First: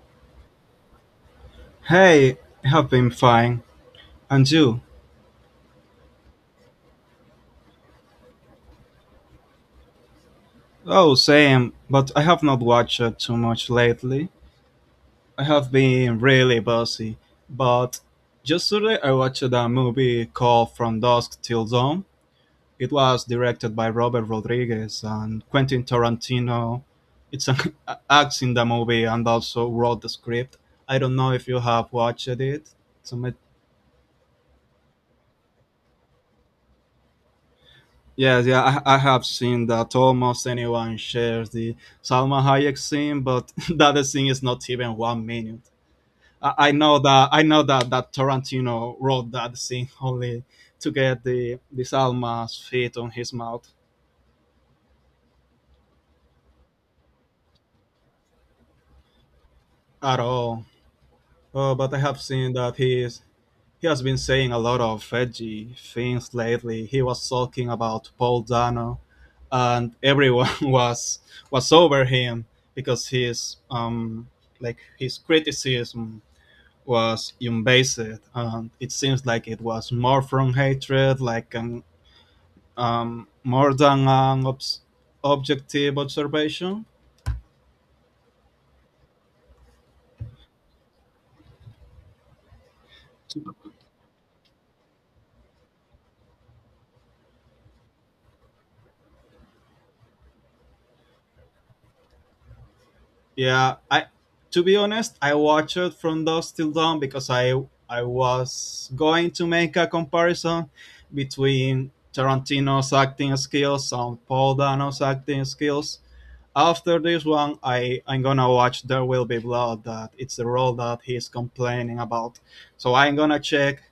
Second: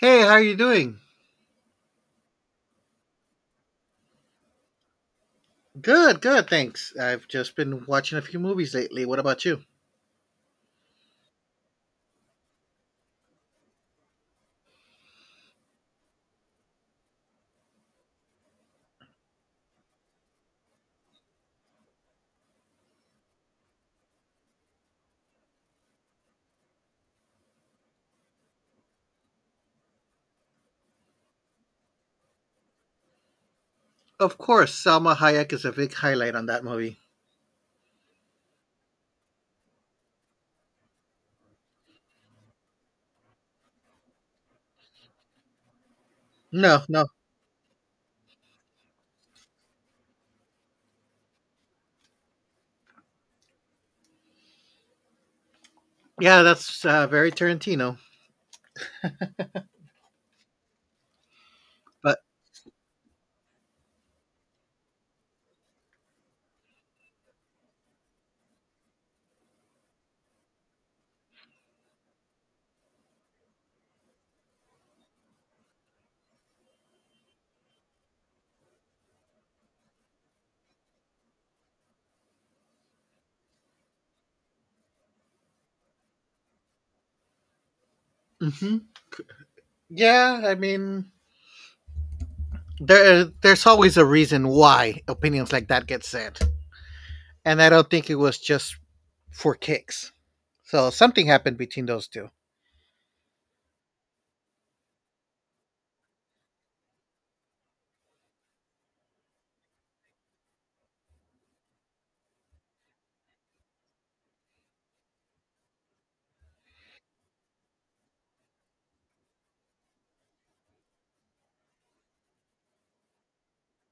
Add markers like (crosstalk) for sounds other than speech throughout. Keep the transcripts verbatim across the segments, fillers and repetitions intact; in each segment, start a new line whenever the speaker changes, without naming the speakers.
Hey, how are you doing?
Hey, I have been fine. And you?
Good, good, thanks. I've just been watching a few movies lately. What about you?
Oh, same, but I have not watched too much lately. I have been really busy. But yesterday I watched a movie called From Dusk Till Dawn. It was directed by Robert Rodriguez and Quentin Tarantino. It's an (laughs) acts in the movie and also wrote the script. I don't know if you have watched it. So
Of course, Salma Hayek is a big highlight on that movie.
yes, yeah, I, I have seen that almost anyone shares the Salma Hayek scene, but (laughs) that scene is not even one minute. I, I
No,
know
no.
that I know that, that Tarantino wrote that scene (laughs) only to get the the Salma's feet on his mouth
Yeah, that's uh, very Tarantino.
at all. Oh, but I
But
have seen that he is He has been saying a lot of edgy things lately. He was talking about Paul Dano, and everyone (laughs) was was over him because his um like his criticism was unbased, and it seems like it was more from hatred, like an um more than an obs- objective observation.
hmm yeah, I mean, there there's always a reason why opinions like that get said, and I don't think it was just for kicks. So something happened between those two.
Yeah, I, to be honest, I watched it from dusk till dawn because I I was going to make a comparison between Tarantino's acting skills and Paul Dano's acting skills. After this one, I I'm gonna watch There Will Be Blood. That it's the role that he's complaining about. So I'm gonna check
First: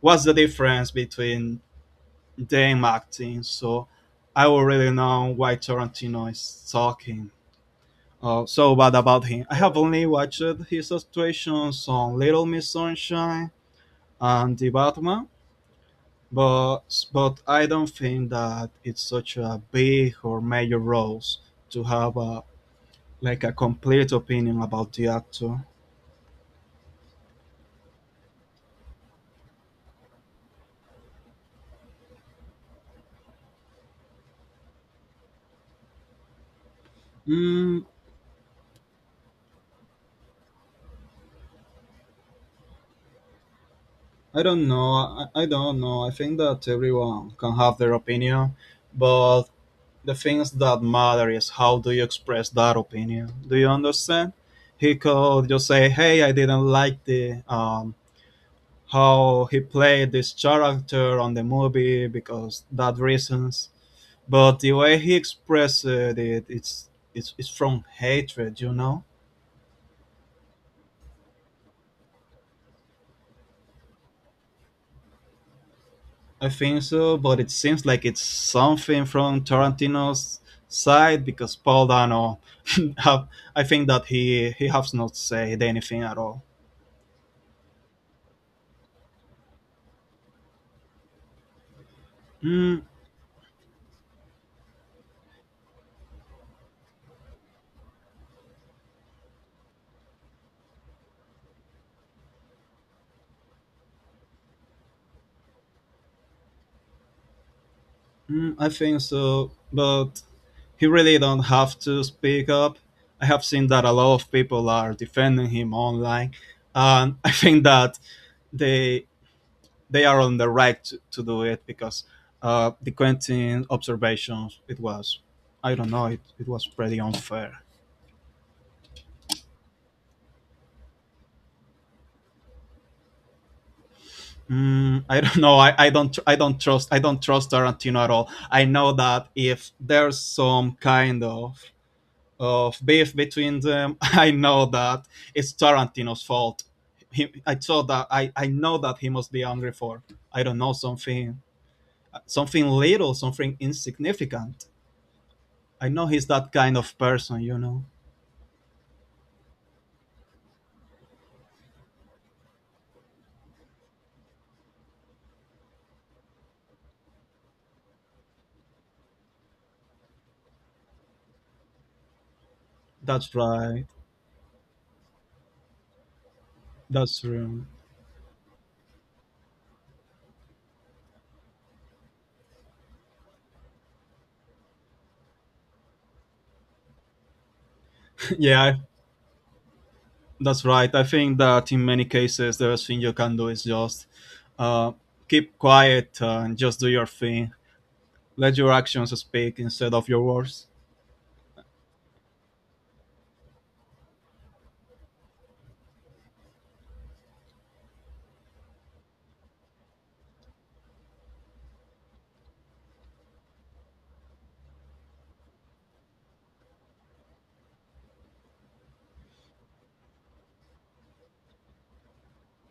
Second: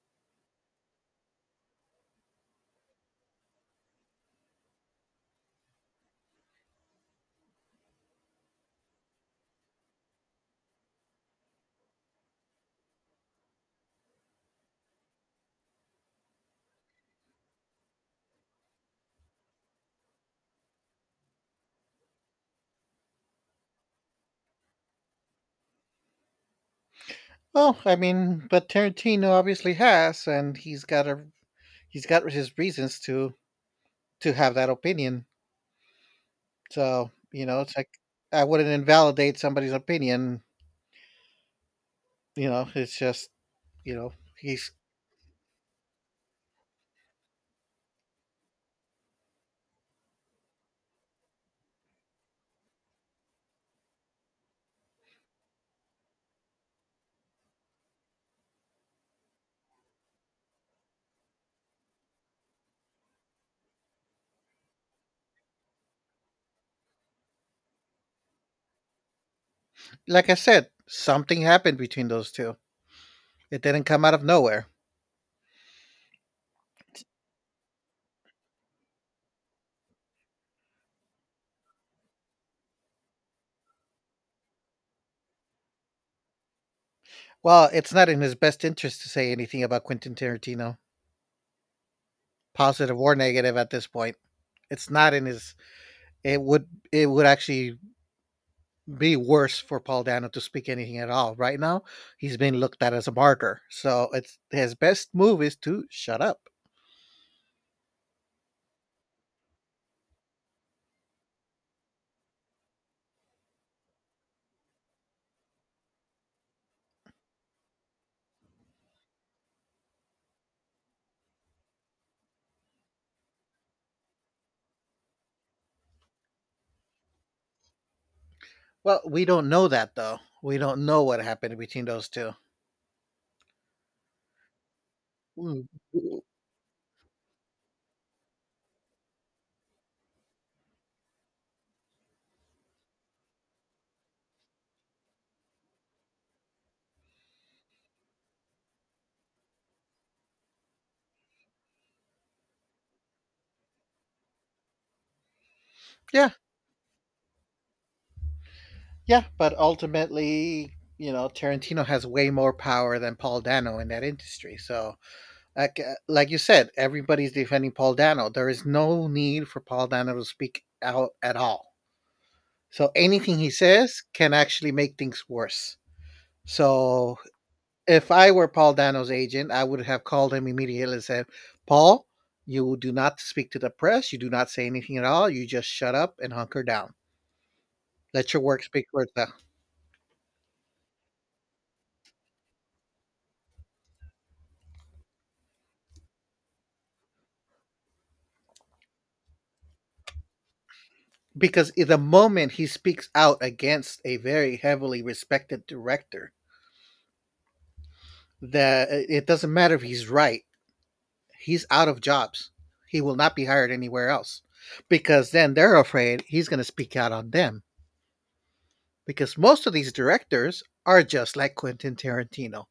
what's the difference between them acting. So I will really know why Tarantino is talking, oh, so bad about him. I have only watched his situations on Little Miss Sunshine and The Batman, but but I don't think that it's such a big or major role to have a, like a complete opinion about the actor.
Oh, I mean, but Tarantino obviously has, and he's got a he's got his reasons to to have that opinion. So, you know, it's
Mm,
like I wouldn't invalidate somebody's opinion. You know, it's just, you know,
I don't
he's
know. I, I don't know. I think that everyone can have their opinion, but the things that matter is how do you express that opinion. Do you understand? He could just say, "Hey, I didn't like the um, how he played this character on the movie because that reasons." But the way he expressed it, it's it's it's from hatred, you know.
like I said, something happened between those two. It didn't come out of nowhere.
I think so, but it seems like it's something from Tarantino's side because Paul Dano, (laughs) have, I think that he he has not said anything at all.
Well, it's not in his best interest to say anything about Quentin Tarantino,
Mm.
positive or negative at this point. It's not in his it would it would actually be worse for Paul Dano to speak anything at all. Right now, he's being looked at as a martyr. So it's his best move is to shut up.
Mm, I think so, but he really don't have to speak up. I have seen that a lot of people are defending him online, and (laughs) I think that they they are on the right to, to do it because uh, the Quentin observations it was, I don't know, it, it was pretty unfair.
Well, we don't know that though. We don't know what happened between those two.
Mm, I don't know.
Mm,
I, I don't I don't trust, I don't trust Tarantino at all. I know that if there's some kind of of beef between them, (laughs) I know that it's Tarantino's fault. He, I thought that I, I know that he must be angry for, I don't know, something, something little, something insignificant. I know he's
yeah,
that kind of person, you know.
yeah, but ultimately, you know, Tarantino has way more power than Paul Dano in that industry. So like, uh, like you said, everybody's defending Paul Dano. There is no need for Paul Dano to speak out at all. So
That's
anything he
right.
says can actually make things worse. So
That's true.
if I were Paul Dano's agent, I would have called him immediately and said, Paul, you do not speak to the press. You do not say anything at all. You just shut up and hunker down. Let
(laughs)
your work
Yeah,
speak for itself.
that's right. I think that in many cases, the best thing you can do is just uh, keep quiet and just do your thing. Let your actions speak instead of your words.
Because in the moment he speaks out against a very heavily respected director, that uh, it doesn't matter if he's right, he's out of jobs. He will not be hired anywhere else because then they're afraid he's going to speak out on them because most of these directors are just like Quentin Tarantino.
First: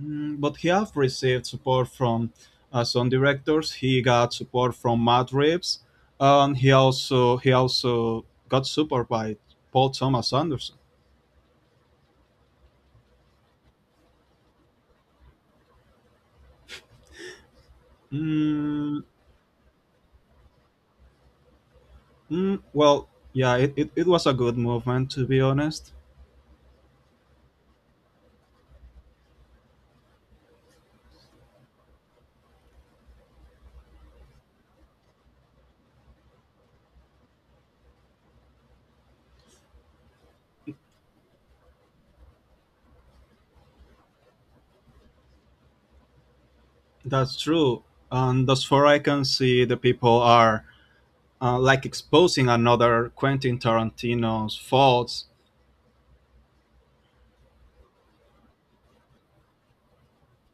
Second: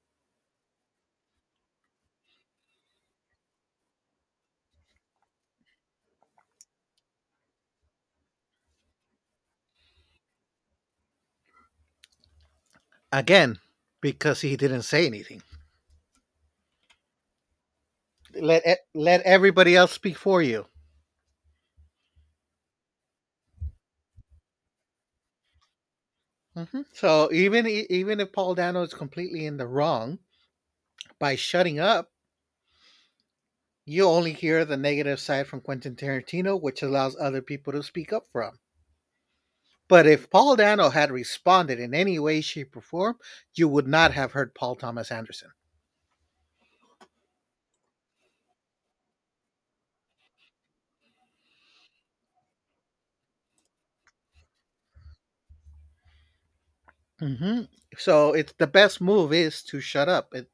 Mm, but he have received support from uh, some directors. He got support from Matt Reeves, and he also he also got support by Paul Thomas Anderson.
Again, because he didn't say anything. Let e-
Mm.
let everybody else speak for you.
Mm, well, yeah, it, it, it was a good movement to be honest.
Mhm. So even e, even if Paul Dano is completely in the wrong by shutting up, you only hear the negative side from Quentin Tarantino, which allows other people to speak up from. But if Paul Dano had responded in any way, shape, or form, you would not have heard Paul Thomas Anderson.
That's true, and thus far I can see the people are uh, like exposing another Quentin Tarantino's faults.
Mm-hmm. So it's the best move is to shut up. It,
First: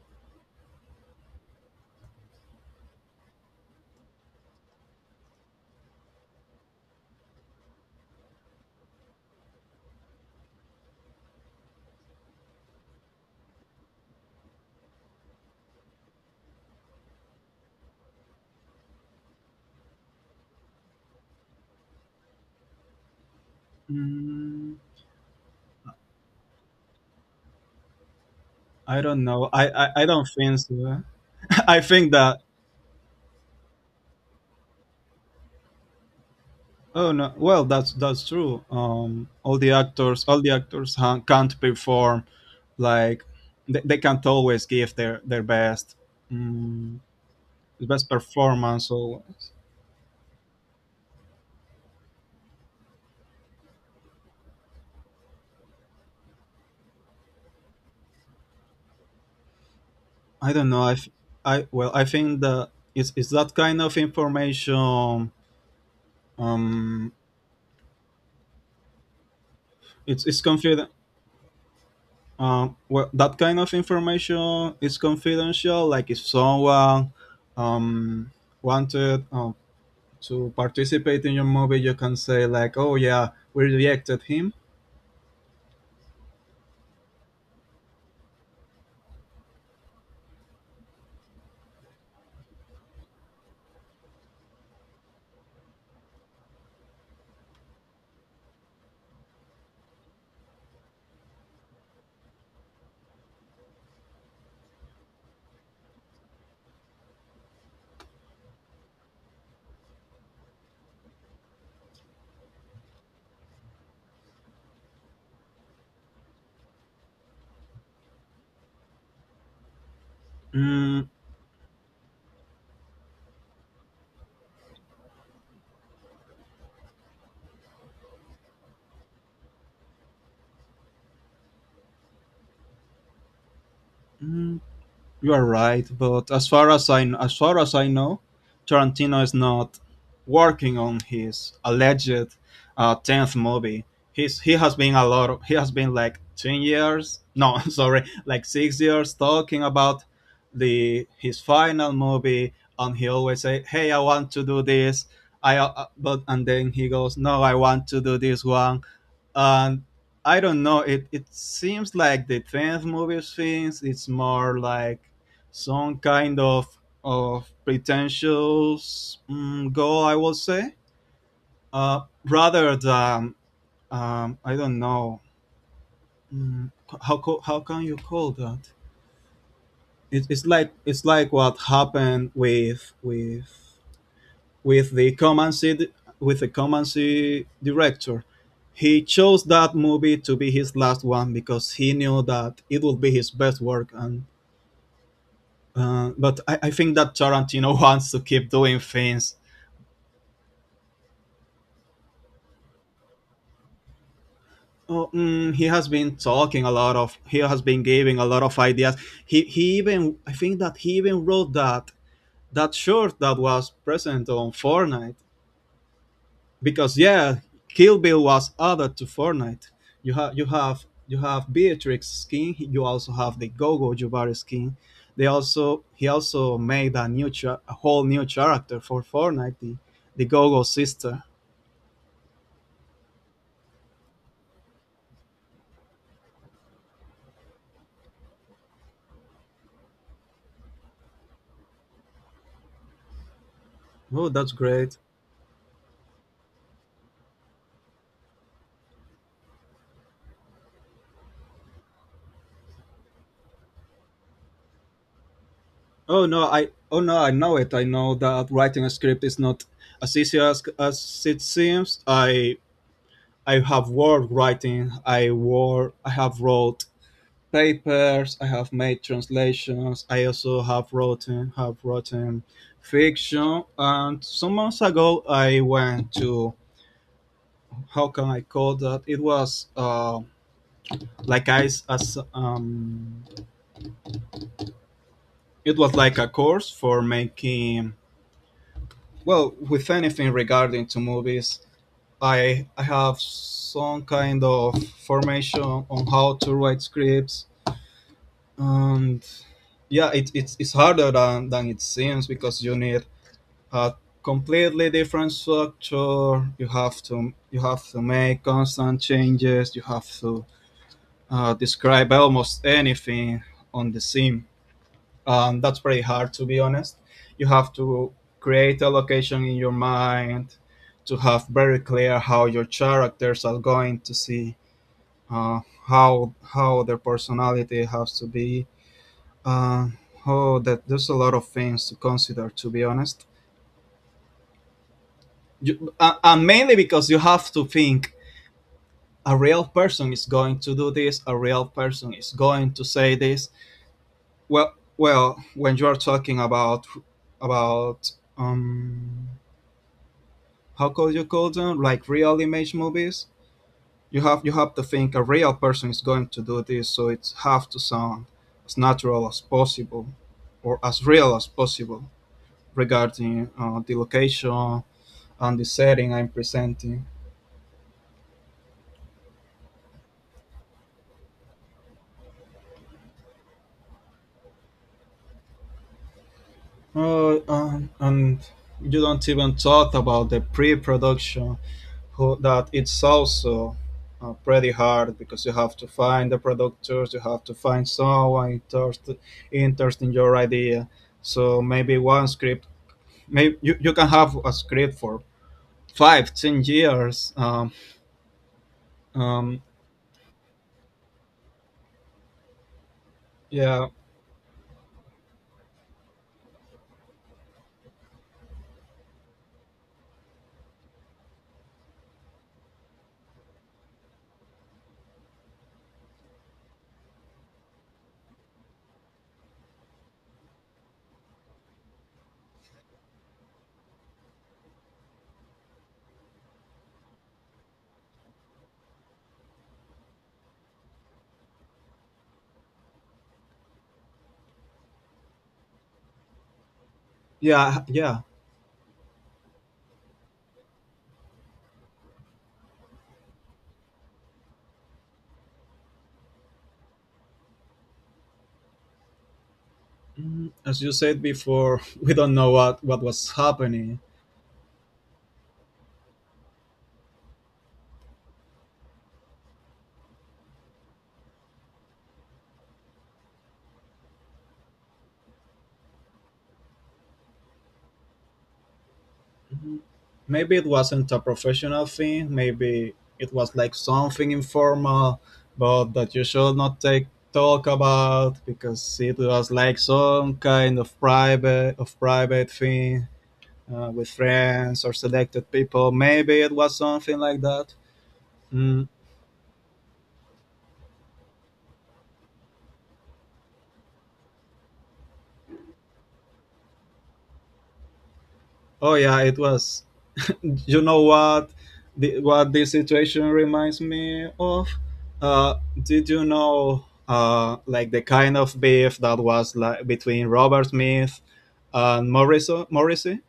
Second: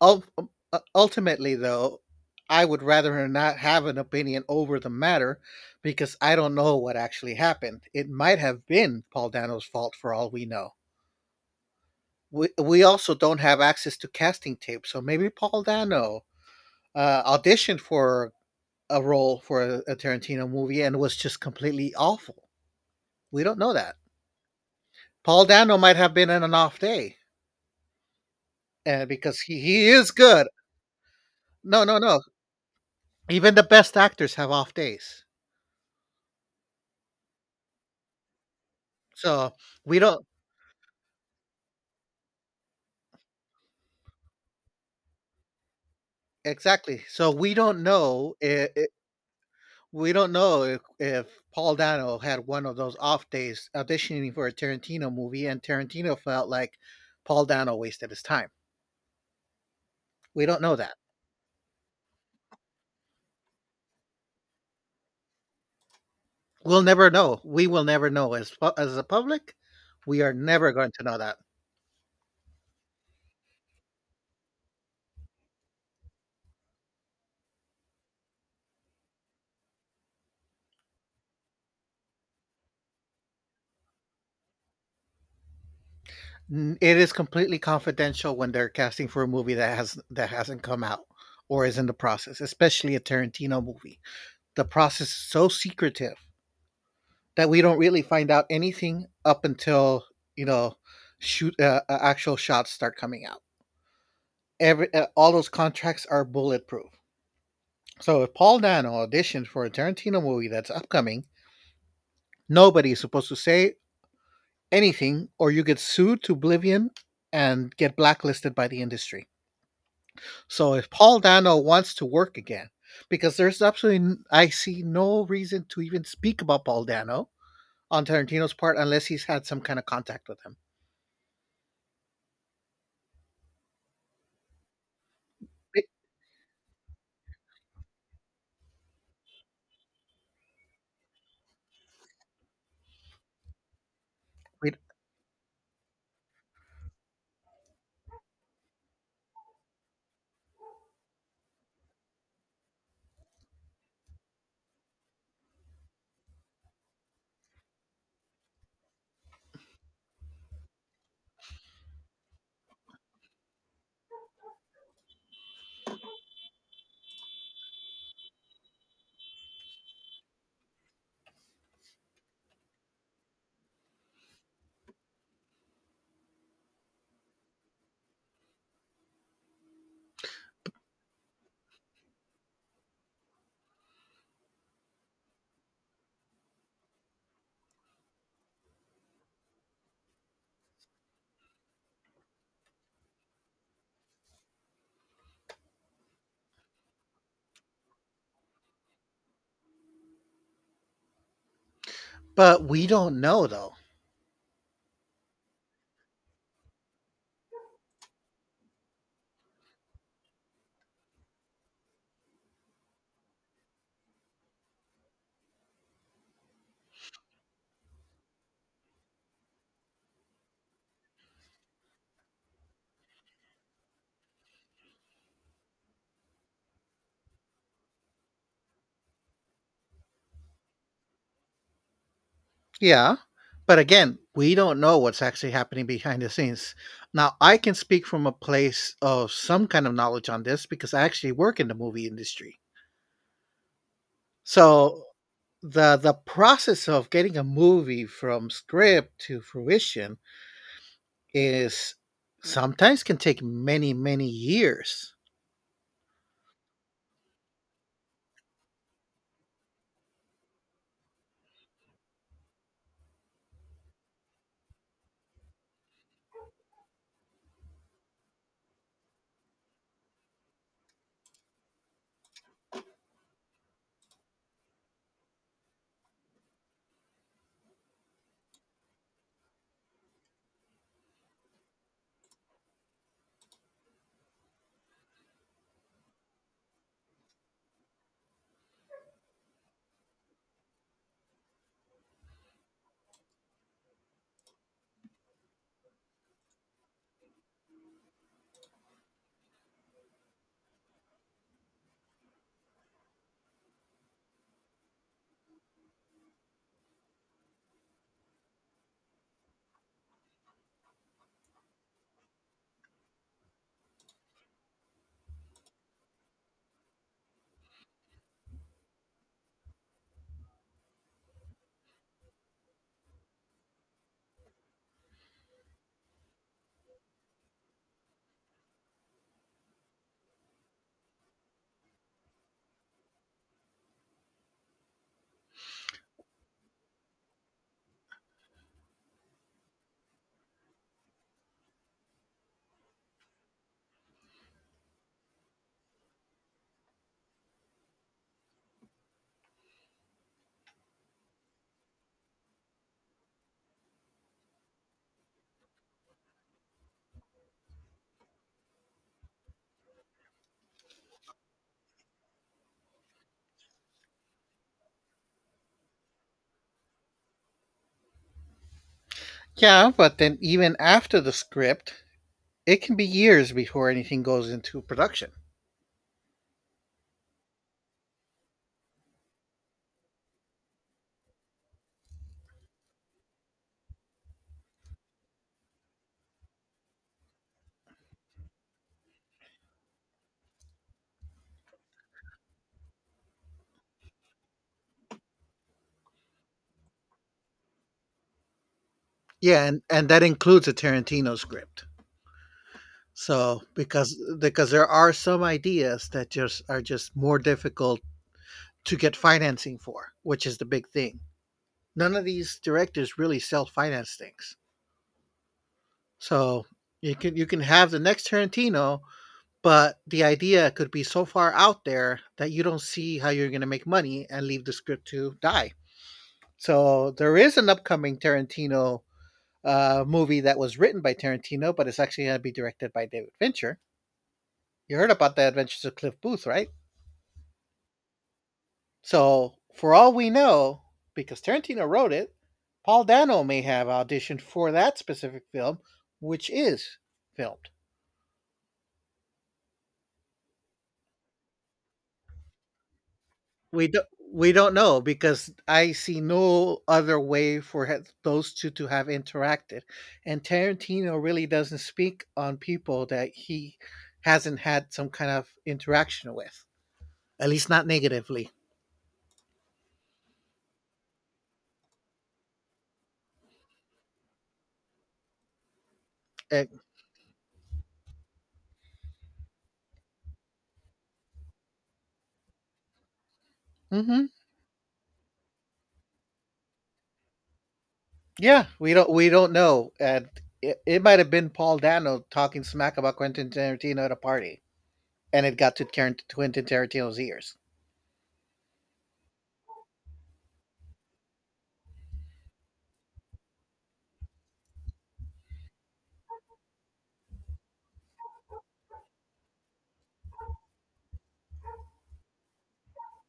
ul- uh, Ultimately, though, I would rather her not have an opinion over the matter because I don't know what actually happened. It might have been Paul Dano's fault for all we know. We, we also don't have access to casting tapes, so maybe Paul Dano uh, auditioned for a role for a, a Tarantino movie and was just completely awful. We don't know that.
Mm,
Paul Dano might have been in an off day,
I
and
don't
because
know.
he,
I,
he
I, I
is
don't
good.
think so. (laughs) I
No, no,
think
no.
that,
Even the best actors have off days.
oh no! Well, that's that's true. Um,
So
all the
we don't
actors, all the actors han- can't perform like they, they can't always give their their best, mm,
exactly. So we don't
best
know. If,
performance. Always,
we don't know if, if Paul Dano had one of those off days auditioning for a Tarantino movie, and Tarantino felt like Paul Dano wasted his time. We
I
don't
don't
know
know. I,
that.
f- I, well, I think that it's it's that kind of information.
We'll never
Um,
know. We will never know as pu- as a public. We
it's
are
it's
never
confident.
going to know that.
Um, well, that kind of information is confidential. Like if someone um wanted um, to participate in your movie, you can say like, "Oh yeah, we rejected him."
Mm, it is completely confidential when they're casting for a movie that has that hasn't come out or is in the process, especially a Tarantino movie. The process is so secretive that we don't really find out anything up until you know shoot uh, uh, actual shots start coming out. Every uh, all those contracts are bulletproof. So if Paul Dano auditioned for a Tarantino movie that's upcoming, nobody is supposed to say anything, or you get sued to oblivion and get blacklisted by the industry. So if
Mm.
Paul Dano wants to work again, because there's absolutely I see no reason to even speak about Paul Dano on Tarantino's part unless he's had some kind of contact with him.
Mm, you are right, but as far as I as far as I know, Tarantino is not working on his alleged uh, tenth movie. He's he has been a lot. Of, he has been like ten years. No, (laughs) sorry, like six years talking about the his final movie, and he always say, "Hey, I want to do this." I uh, uh, but and then he goes, "No, I want to do this one." And I don't know. It it seems like the tenth movies things. It's more like some kind of of pretentious, mm, goal, I will say, uh, rather than, um, I don't know, mm, how co- how can you call that? It, it's like, it's like what happened with with with the command C, with the command C director. He chose that movie to be his last one because he knew that it would be his best work. And uh, but I, I think that Tarantino (laughs) wants to keep doing things.
But we don't know though.
Oh, mm, he has been talking a lot of. He has been giving a lot of ideas. He he even I think that he even wrote that that short that was present on Fortnite. Because yeah, Kill Bill was added to Fortnite. You have you have you have Beatrix skin. You also have the Gogo Jubari skin. They also he also made a new cha- a whole new character for Fortnite, the the Gogo sister.
Yeah. But again, we don't know what's actually happening behind the scenes. Now, I can speak from a place of some kind of knowledge on this because I actually work in the movie industry.
Oh, that's great.
So the the process of getting a movie from script to fruition is sometimes can take many, many years.
Oh no, I oh no, I know it. I know that writing a script is not as easy as, as it seems. I I have worked writing. I wore I have wrote papers. I have made translations. I also have written have written fiction. And some months ago, I went to, how can I call that? It was uh, like I s- as um, it was like a course for making, well, with anything regarding to movies. I I have some kind of formation on how to write scripts, and yeah, it, it's, it's harder than, than it seems because you need a completely different structure. You have to you have to make constant changes. You have to, uh, describe almost anything on the scene. Um, that's pretty hard to be honest. You have to create a location in your mind to have very clear how your characters are going to see, uh, how how their personality has to be. Uh, oh, that there's a lot of things to consider. To be honest, you, uh, and mainly because you have to think a real person is going to do this, a real person is going to say this. Well, well, when you are talking about about um, how could you call them like real image movies, you have you have to think a real person is going to do this, so it have to sound as natural as possible, or as real as possible regarding, uh, the location and the setting I'm presenting.
Yeah, but then even after the script, it can be years before anything goes into production.
Uh, and, and you don't even talk about the pre-production who, that it's also, uh, pretty hard because you have to find the producers. You have to find someone interested interested in your idea, so maybe one script, maybe you, you can have a script for five, ten years, um, um,
Yeah, and, and that includes a Tarantino script. So
yeah,
because because there are some ideas that just are just more difficult to get financing for, which is the big thing. None of these directors really self finance things. So you can you can have the next Tarantino. But the idea could be so far out there that you don't see how you're going to make money and leave the script to die. So there is an upcoming Tarantino uh, movie that was written by Tarantino, but it's actually going to be directed by David Fincher. You heard about the Adventures of Cliff Booth, right?
yeah, yeah.
So for all we know, because Tarantino wrote it, Paul Dano may have auditioned for that specific film, which is filmed.
Mm, as you said before, (laughs) we don't know what what was
We
happening.
don't we don't know because I see no other way for ha- those two to have interacted, and Tarantino really doesn't speak on people that he hasn't had some kind of interaction with, at least not negatively.
Mhm. Maybe it wasn't a professional thing, maybe it was like something informal, but that you should
Uh,
not take, talk about because it was like some kind of private of private thing, uh, with
hmm,
friends or selected people. Maybe it was something like that.
yeah,
Mm.
we don't we don't know, and it, it might have been Paul Dano talking smack about Quentin Tarantino at a party, and it got to Tarant- Quentin Tarantino's ears.
Oh yeah, it was, you know what, the, what this situation reminds me of, uh, did you know, uh, like the kind of beef that was like between Robert Smith and morrison Morrissey?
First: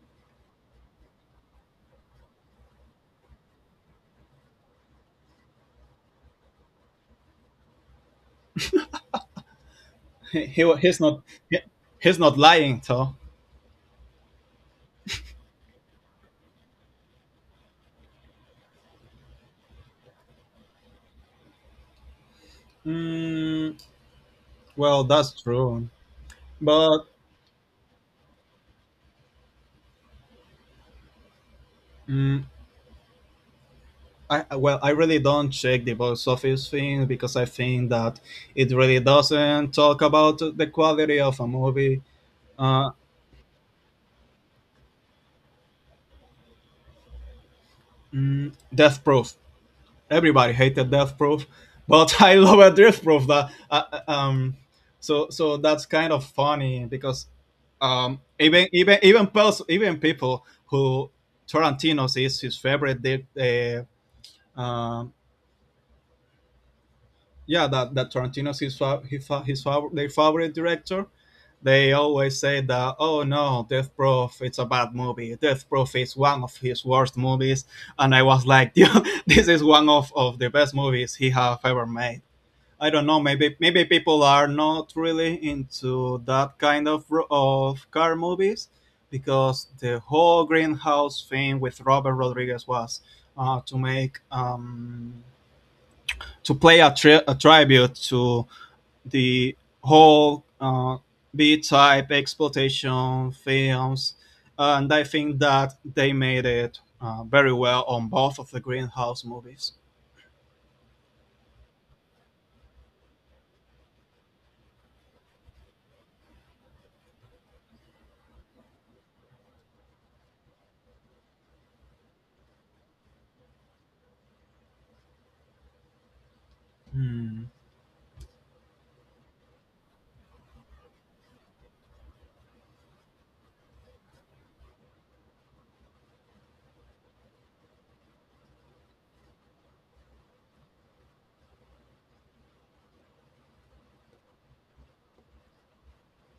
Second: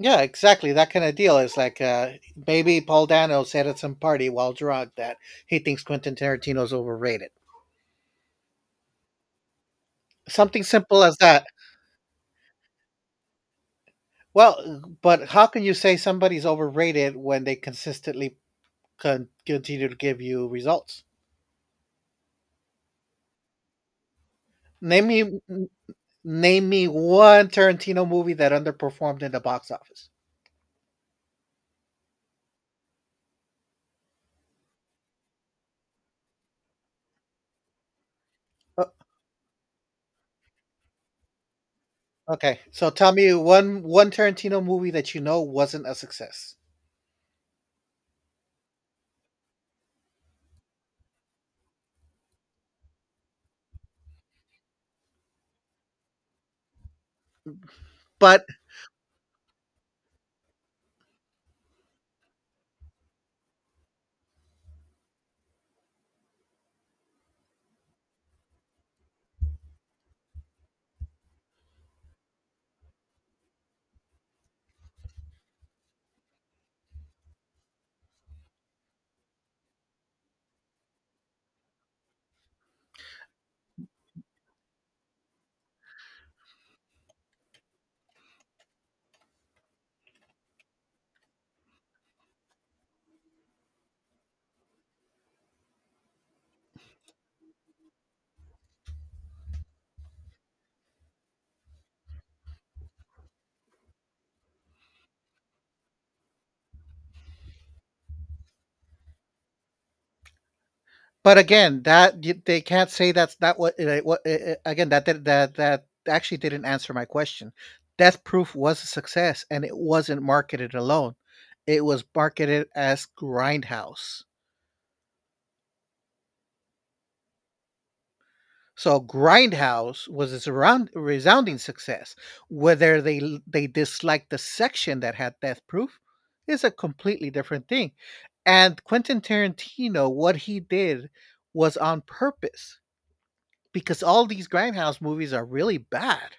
Yeah, exactly. That kind of deal is like uh, maybe Paul Dano said at some party while drunk that he thinks Quentin Tarantino's overrated.
he,
Something
he he's
simple as
not,
that.
he- he's not lying though.
Well, but how can you say somebody's overrated when they consistently con- continue to give you results?
Mm, well,
Name me,
that's
n-
true.
name me
But,
one Tarantino movie that underperformed in the box office.
mm, I, I- well, I really don't check the box office thing because I think that it
O-
really doesn't talk about the quality of a movie.
Okay, so
Uh,
tell me one one Tarantino movie that you know wasn't a success.
mm, Death Proof. Everybody hated Death Proof, but (laughs) I love Death Proof. That, uh, uh, um so, so that's kind of funny because, um,
but
even even even pers- even people who Tarantino's is his favorite, they, uh, um yeah, that that Tarantino's his fa- his, fa- his fav- their favorite director, they always say that, oh no, Death Proof, it's a bad movie, Death Proof is one of his worst movies. And I was like, (laughs) "Dude, this is one of, of the best movies he have ever made. I don't know. Maybe maybe people are not really into that kind of ro- of car movies because the whole greenhouse thing with Robert Rodriguez was uh, to make um, to play a, tri- a tribute to the whole uh, B type exploitation films, and I think that they made it uh, very well on both of the Greenhouse movies.
But again, that y they can't say that's not what it what a a again, that did that that actually didn't answer my question. Death Proof was a success, and it wasn't marketed alone. It was marketed as Grindhouse.
Hmm.
So Grindhouse was a surround resounding success. Whether they l they disliked the section that had Death Proof is a completely different thing, and Quentin Tarantino, what he did was on purpose, because all these grindhouse movies are really bad.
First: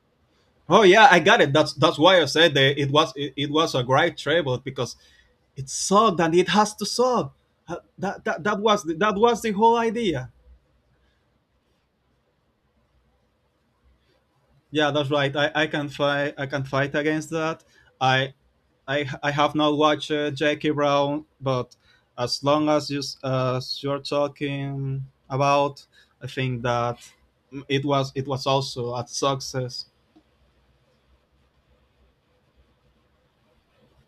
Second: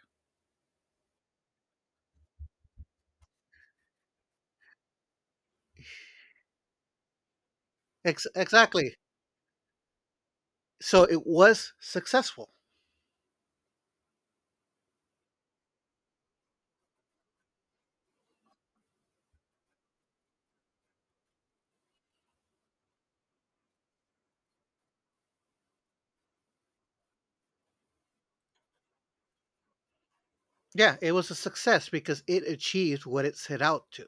Oh yeah, I got it. That's that's why I said that it was it, it was a great tribute because it sucked and it has to suck. Uh, that,
Ex-
that that was the,
exactly.
that was the whole idea.
So it was successful.
Yeah, that's right, i i can fight, I can fight against that. I i i have not watched uh, Jackie Brown, but as long as you s- as you're talking about, I think that it was it was also a success.
Yeah, it was a success because it achieved what it set out to.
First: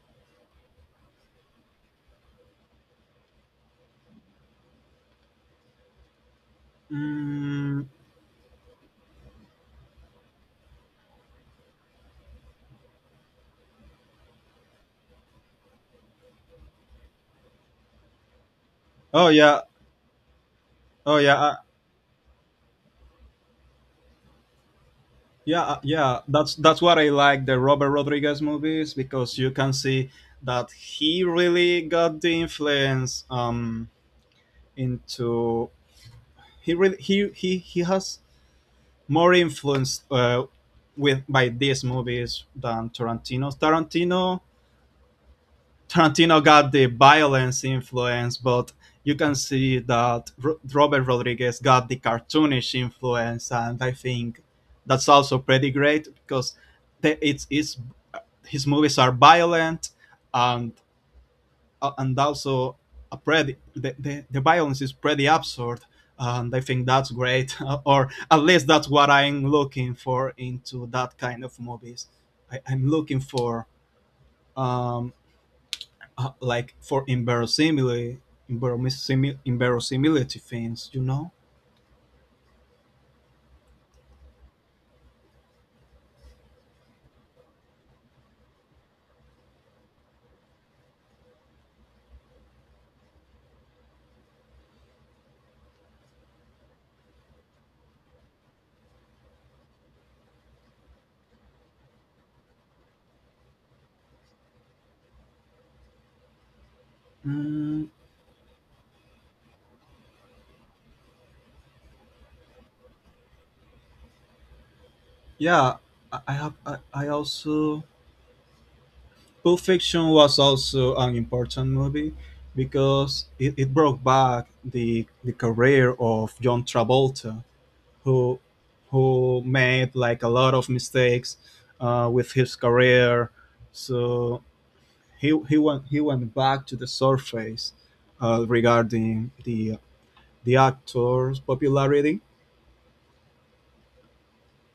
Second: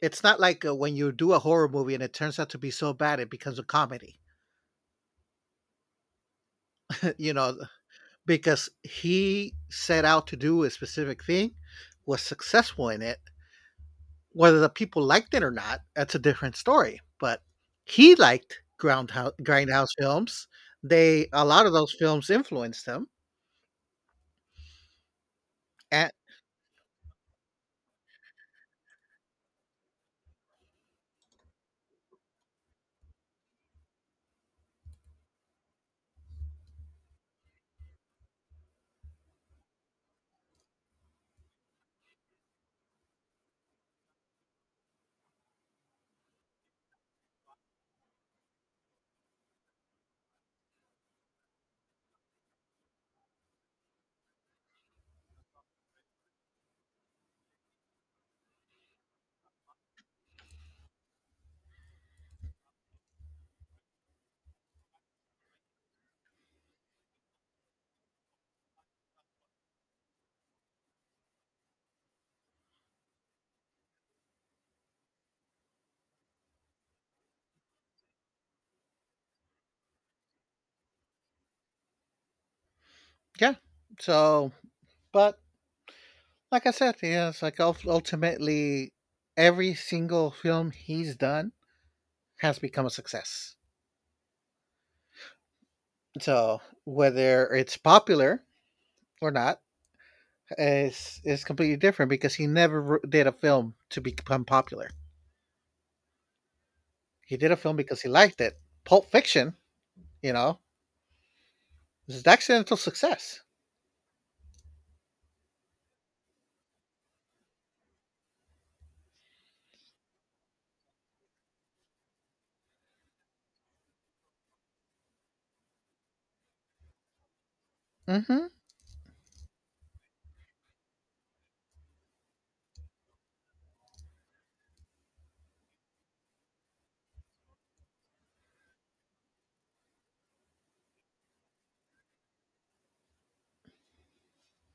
It's not like uh, when you do a horror movie and it turns out to be so bad it becomes a comedy. (laughs) You know,
mm,
because he set out to do a specific thing, was successful in it. Whether the people liked it or not, that's a different story. But he liked
oh
Groundhouse,
yeah,
Grindhouse films.
oh
They a
yeah.
lot of those films influenced him.
Yeah, uh,
a-
yeah, that's that's what I like the Robert Rodriguez movies, because you can see that he really got the influence um into he really he he, he has more influence uh, with by these movies than Tarantino. Tarantino Tarantino got the violence influence, but you can see that R- Robert Rodriguez got the cartoonish influence, and I think that's also pretty great because the- it's it's his movies are violent, and uh, and also a pretty the, the, the violence is pretty absurd, and I think that's great, (laughs) or at least that's what I'm looking for into that kind of movies. I, i'm looking for um uh, like for inverosimile inverosimi- inverosimility things, you know.
Yeah. So, but like I said, yeah, it's like ul- ultimately every single film he's done has become a success. So whether it's popular or not is is completely different because he never r- did a film to become popular. He did a film
mm,
because he liked it. Pulp Fiction, you know, is an accidental success.
yeah. I, I have I, I also, Pulp Fiction was also an important movie because it, it brought back the the career of John Travolta, who
Hmm.
who made like a lot of mistakes uh, with his career. So he he went he went back to the surface uh, regarding the the actor's popularity.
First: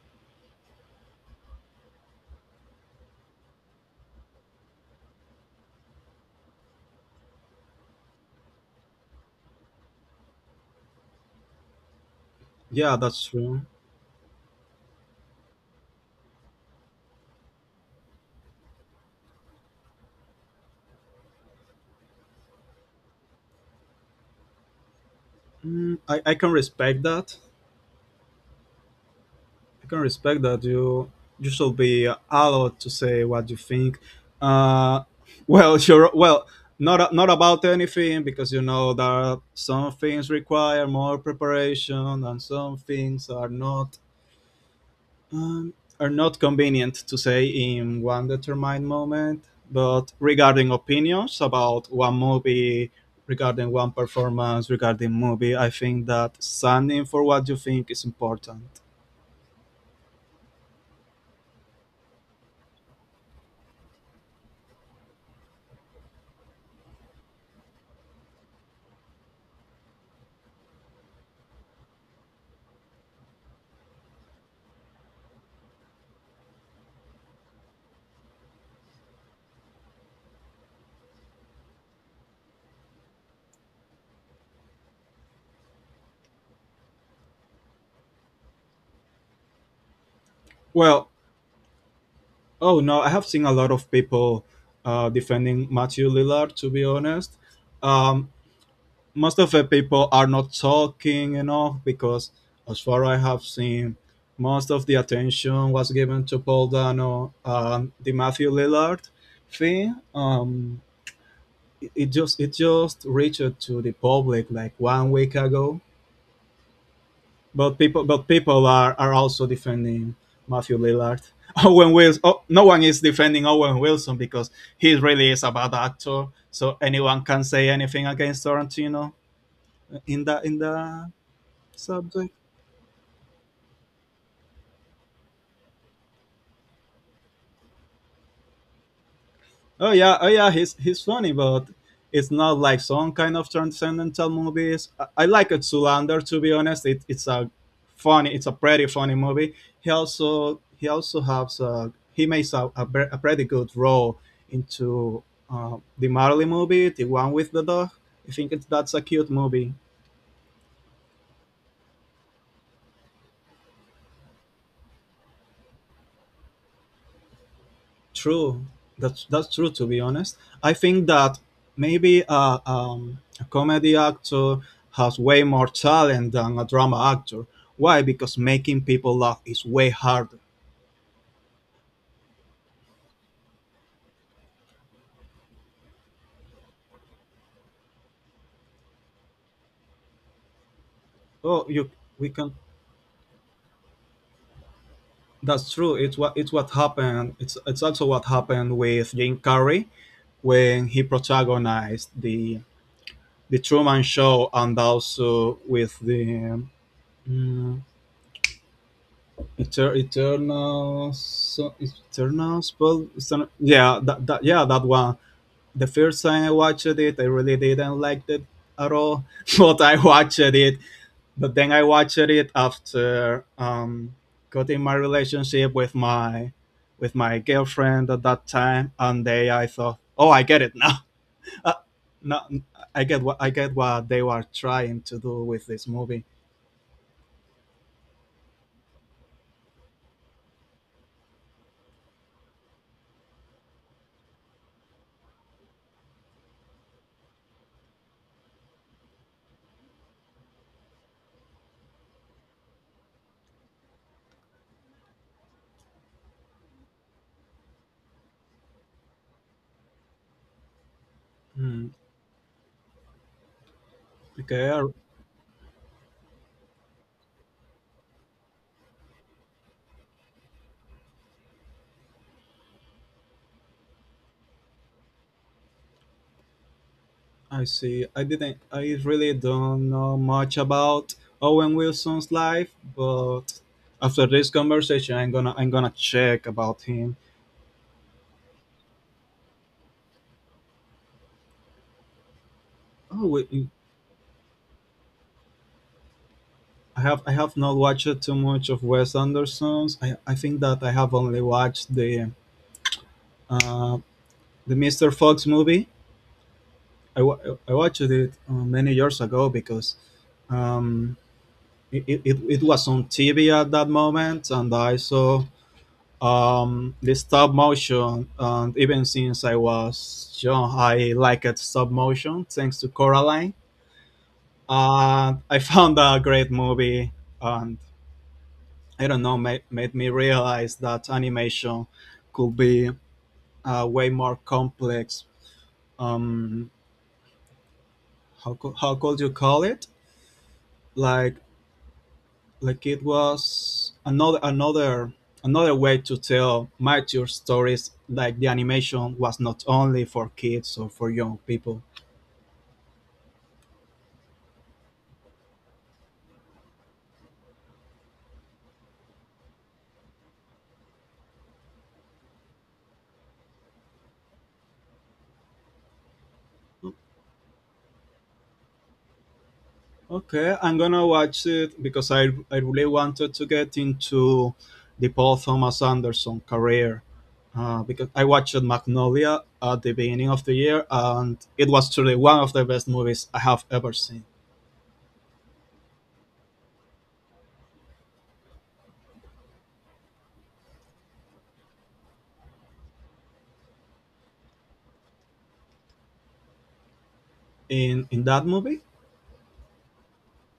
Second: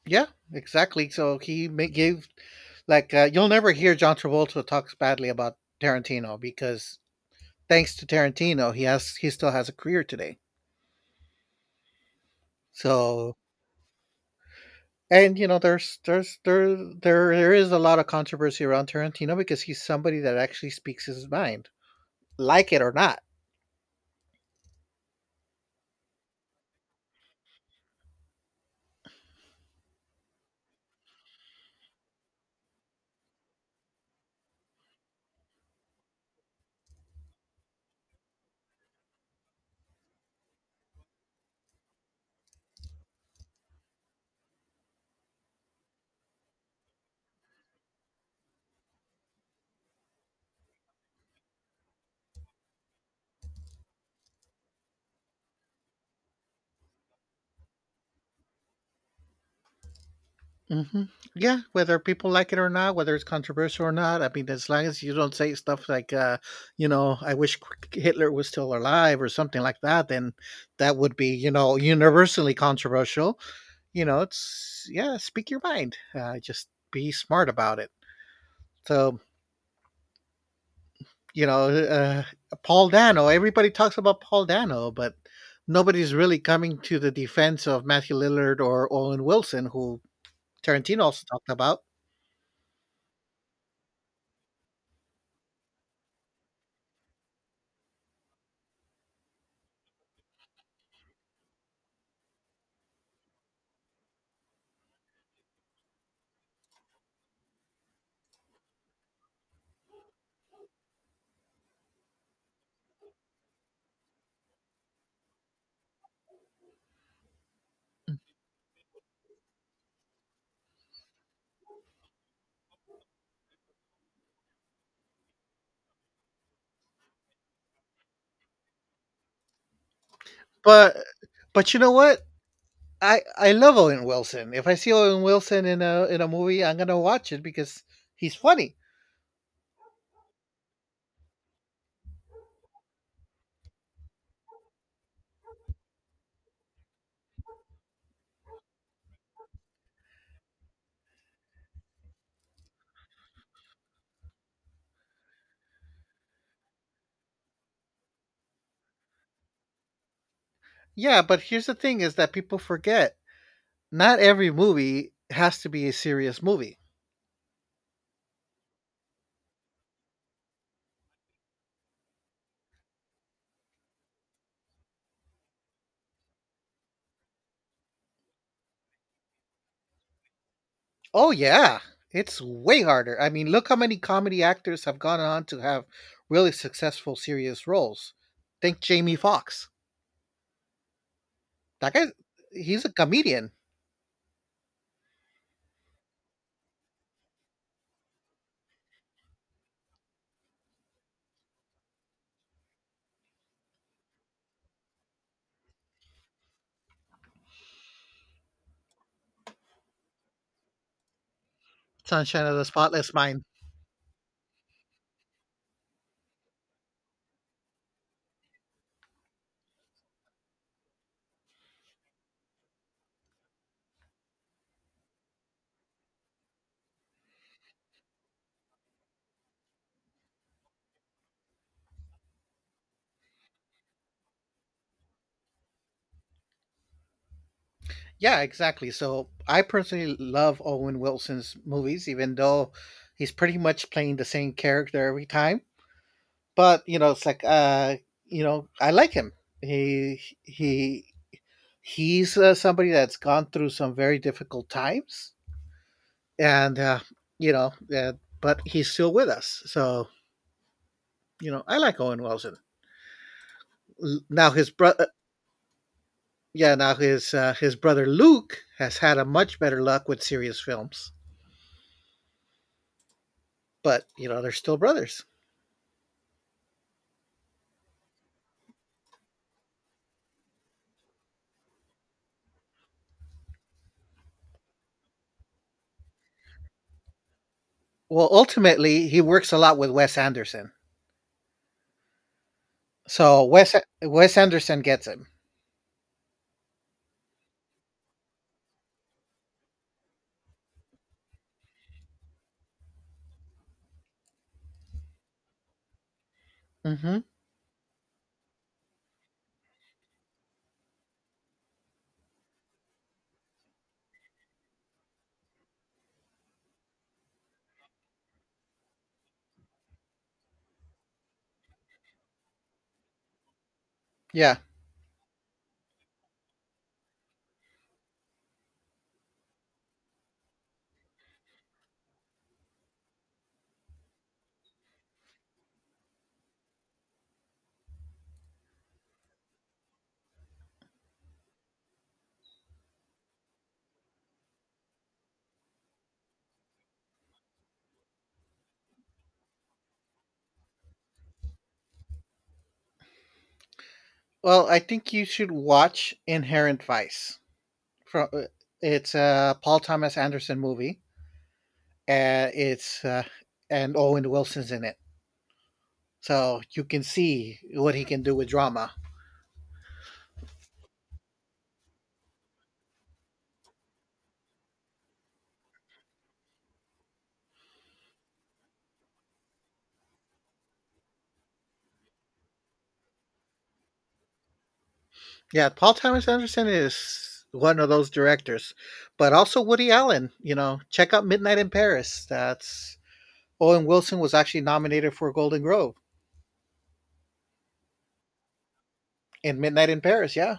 Yeah, exactly. So he ma- gave like uh, you'll never hear John Travolta talks badly about Tarantino because thanks to Tarantino, he has he still has a career today.
Yeah, that's
So
true.
and you know there's there's there there there is a lot of controversy around Tarantino because he's somebody that actually speaks his mind, like it or not.
Mm, I, I can respect that. I can respect that you you should be allowed to say what you think. Uh, (laughs) well, sure. Well, not not about anything, because you know that some things require more preparation, and some things are not um, are not convenient to say in one determined moment. But regarding opinions about one movie, regarding one performance, regarding movie, I think that standing for what you think is important.
Hmm. Yeah, whether people like it or not, whether it's controversial or not, I mean, as long as you don't say stuff like, uh, you know, I wish Hitler was still alive or something like that, then that would be, you know, universally controversial. You know, it's yeah, speak your mind. Uh, just be smart about it. So you know, uh, Paul Dano. Everybody talks about Paul Dano, but nobody's really coming to the defense of Matthew Lillard or Owen Wilson, who Tarantino
Well,
also talked about.
oh no, I have seen a lot of people uh, defending Matthew Lillard. To be honest, um, most of the people are not talking enough because, as far I have seen, most of the attention was given to Paul Dano and the Matthew Lillard thing. Um, it, it just it just reached to the public like one week ago. But people, but people are, are also defending Matthew Lillard. (laughs) Owen Wilson. Oh, no one is defending Owen Wilson because he really is a bad actor. So anyone can say anything against Tarantino in the in
But
the
but you know what?
subject.
I I love Owen Wilson. If I see Owen Wilson in a in a movie, I'm gonna watch it because he's funny.
Oh yeah, oh yeah, he's he's funny, but it's not like some kind of transcendental movies. I, I like it, Zoolander, to be honest. It, it's a funny, it's a pretty funny movie. He also he also has a, he makes a, a, pre- a pretty good role into uh, the Marley movie, the one with the dog. I think it's, that's a cute movie.
Yeah, but here's the thing: is that people forget not every movie has to be a serious movie.
True. That's that's true. To be honest, I think that maybe a, um, a comedy actor has way more talent than a drama actor. Why? Because making people laugh is way harder.
Oh yeah, it's way harder. I mean, look how many comedy actors have gone on to have really successful serious roles. Think Jamie Foxx.
Oh, you
That guy,
we can.
he's a comedian.
That's true. It's what it's what happened. It's it's also what happened with Jim Carrey when he protagonized the the Truman Show and also with the. mm, Eter- Eternals,
Sunshine of the
Eternals, but
Spotless
it's
Mind.
yeah, that, that yeah, that one. The first time I watched it, I really didn't like it at all, (laughs) but I watched it, but then I watched it after um, cutting my relationship with my with my girlfriend at that time, and they I thought, oh, I get it now. (laughs) uh, no, I get what I get what they were trying to do with this movie.
Yeah, exactly. So I personally love Owen Wilson's movies, even though he's pretty much playing the same character every time. But you know, it's like uh, you know, I like him. He he he's uh, somebody that's gone through some very difficult times and uh, you know, uh, but he's still with us. So you know, I
Hmm,
like Owen Wilson. Now his
okay, I,
brother, yeah, now his uh, his brother Luke has had a much better luck with serious films, but you know, they're still brothers.
I see. I didn't. I really don't know much about Owen Wilson's life, but after this conversation, I'm gonna I'm gonna check about him.
Well, ultimately, he works a lot with Wes Anderson,
Oh,
so
we,
Wes Wes Anderson gets him.
I have I have not watched too much of Wes Anderson's. I, I think that I have only watched the uh, the mister Fox movie. I,
Hmm.
wa- I watched it uh, many years ago because um, it, it, it it was on T V at that moment, and I saw Um, the stop motion, and even since I was young, I liked stop motion thanks to Coraline.
Yeah.
And I (laughs) found a great movie, and I don't know, made, made me realize that animation could be uh, way more complex. Um, how, co- how could you call it? Like like it was another another another way to tell mature stories, like the animation was not only for kids or for young people.
Well, I think you should watch Inherent Vice. From it's a Paul Thomas Anderson movie, and it's uh, and Owen Wilson's in it. So you can see what he can do with drama.
Okay, I'm gonna watch it because I I really wanted to get into the Paul Thomas Anderson career. Uh, because I watched Magnolia at the beginning of the year, and it was truly one of the best movies I have ever seen.
Yeah, Paul Thomas Anderson is one of those directors, but also Woody Allen. You know, check out Midnight in Paris. That's Owen Wilson was actually nominated for a Golden Globe
In in that movie,
in Midnight in Paris. Yeah,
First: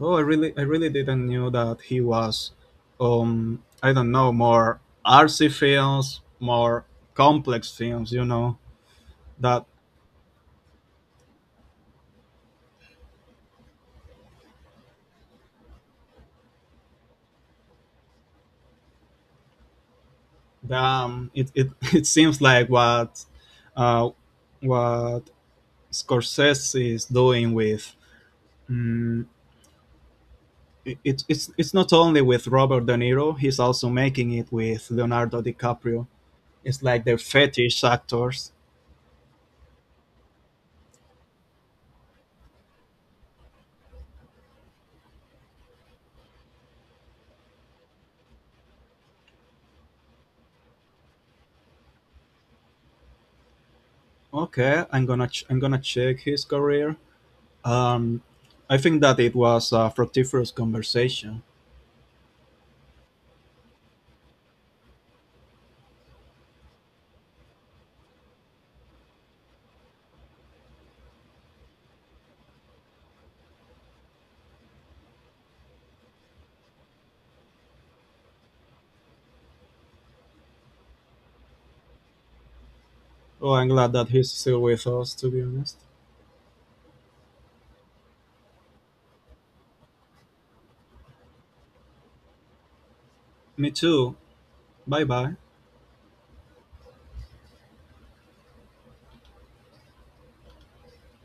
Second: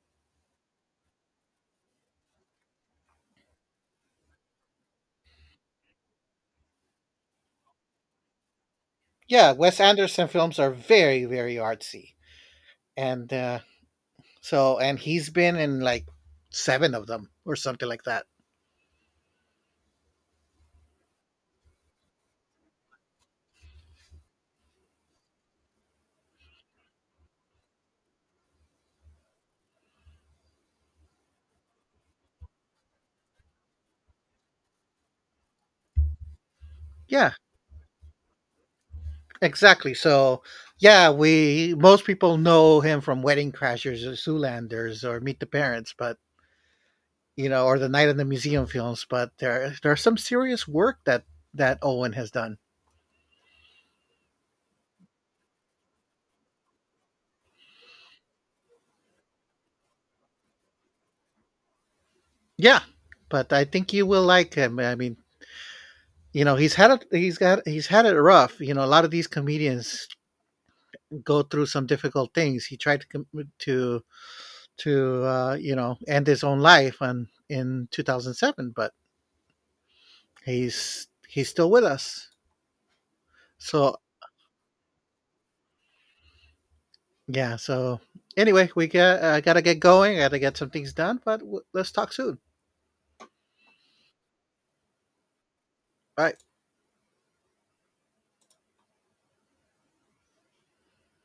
oh, I really I really didn't knew that he was, um, I don't know, more artsy films, more complex films. You know
yeah.
that
Wes Anderson films are very, very artsy, and uh, so and he's been in like seven of them or something like that.
damn it it, (laughs) it seems like what, uh, what Scorsese is doing with mm, it, it's it's not only with Robert De Niro, he's also making it with Leonardo DiCaprio. It's like they're
Yeah,
fetish actors.
exactly. So, yeah, we most people know him from Wedding Crashers or Zoolanders or Meet the Parents, but you know, or the Night in the Museum films. But there, there's some serious work that that Owen has done.
Okay, I'm gonna ch- I'm gonna check his career. Um, I think that it was a fructiferous conversation.
Yeah, but I think you will like him. I mean, you know, he's had it. He's got. He's had it rough. You know, a lot of these comedians go through some difficult things. He tried to com- to to uh, you know end his own life, and in two thousand seven, but he's he's still with us.
Oh, I'm glad
So
that he's still with us. To be honest,
yeah. So anyway, we got uh, gotta get going. Gotta get some things done. But w- let's talk soon.
me too. Bye bye.
Bye.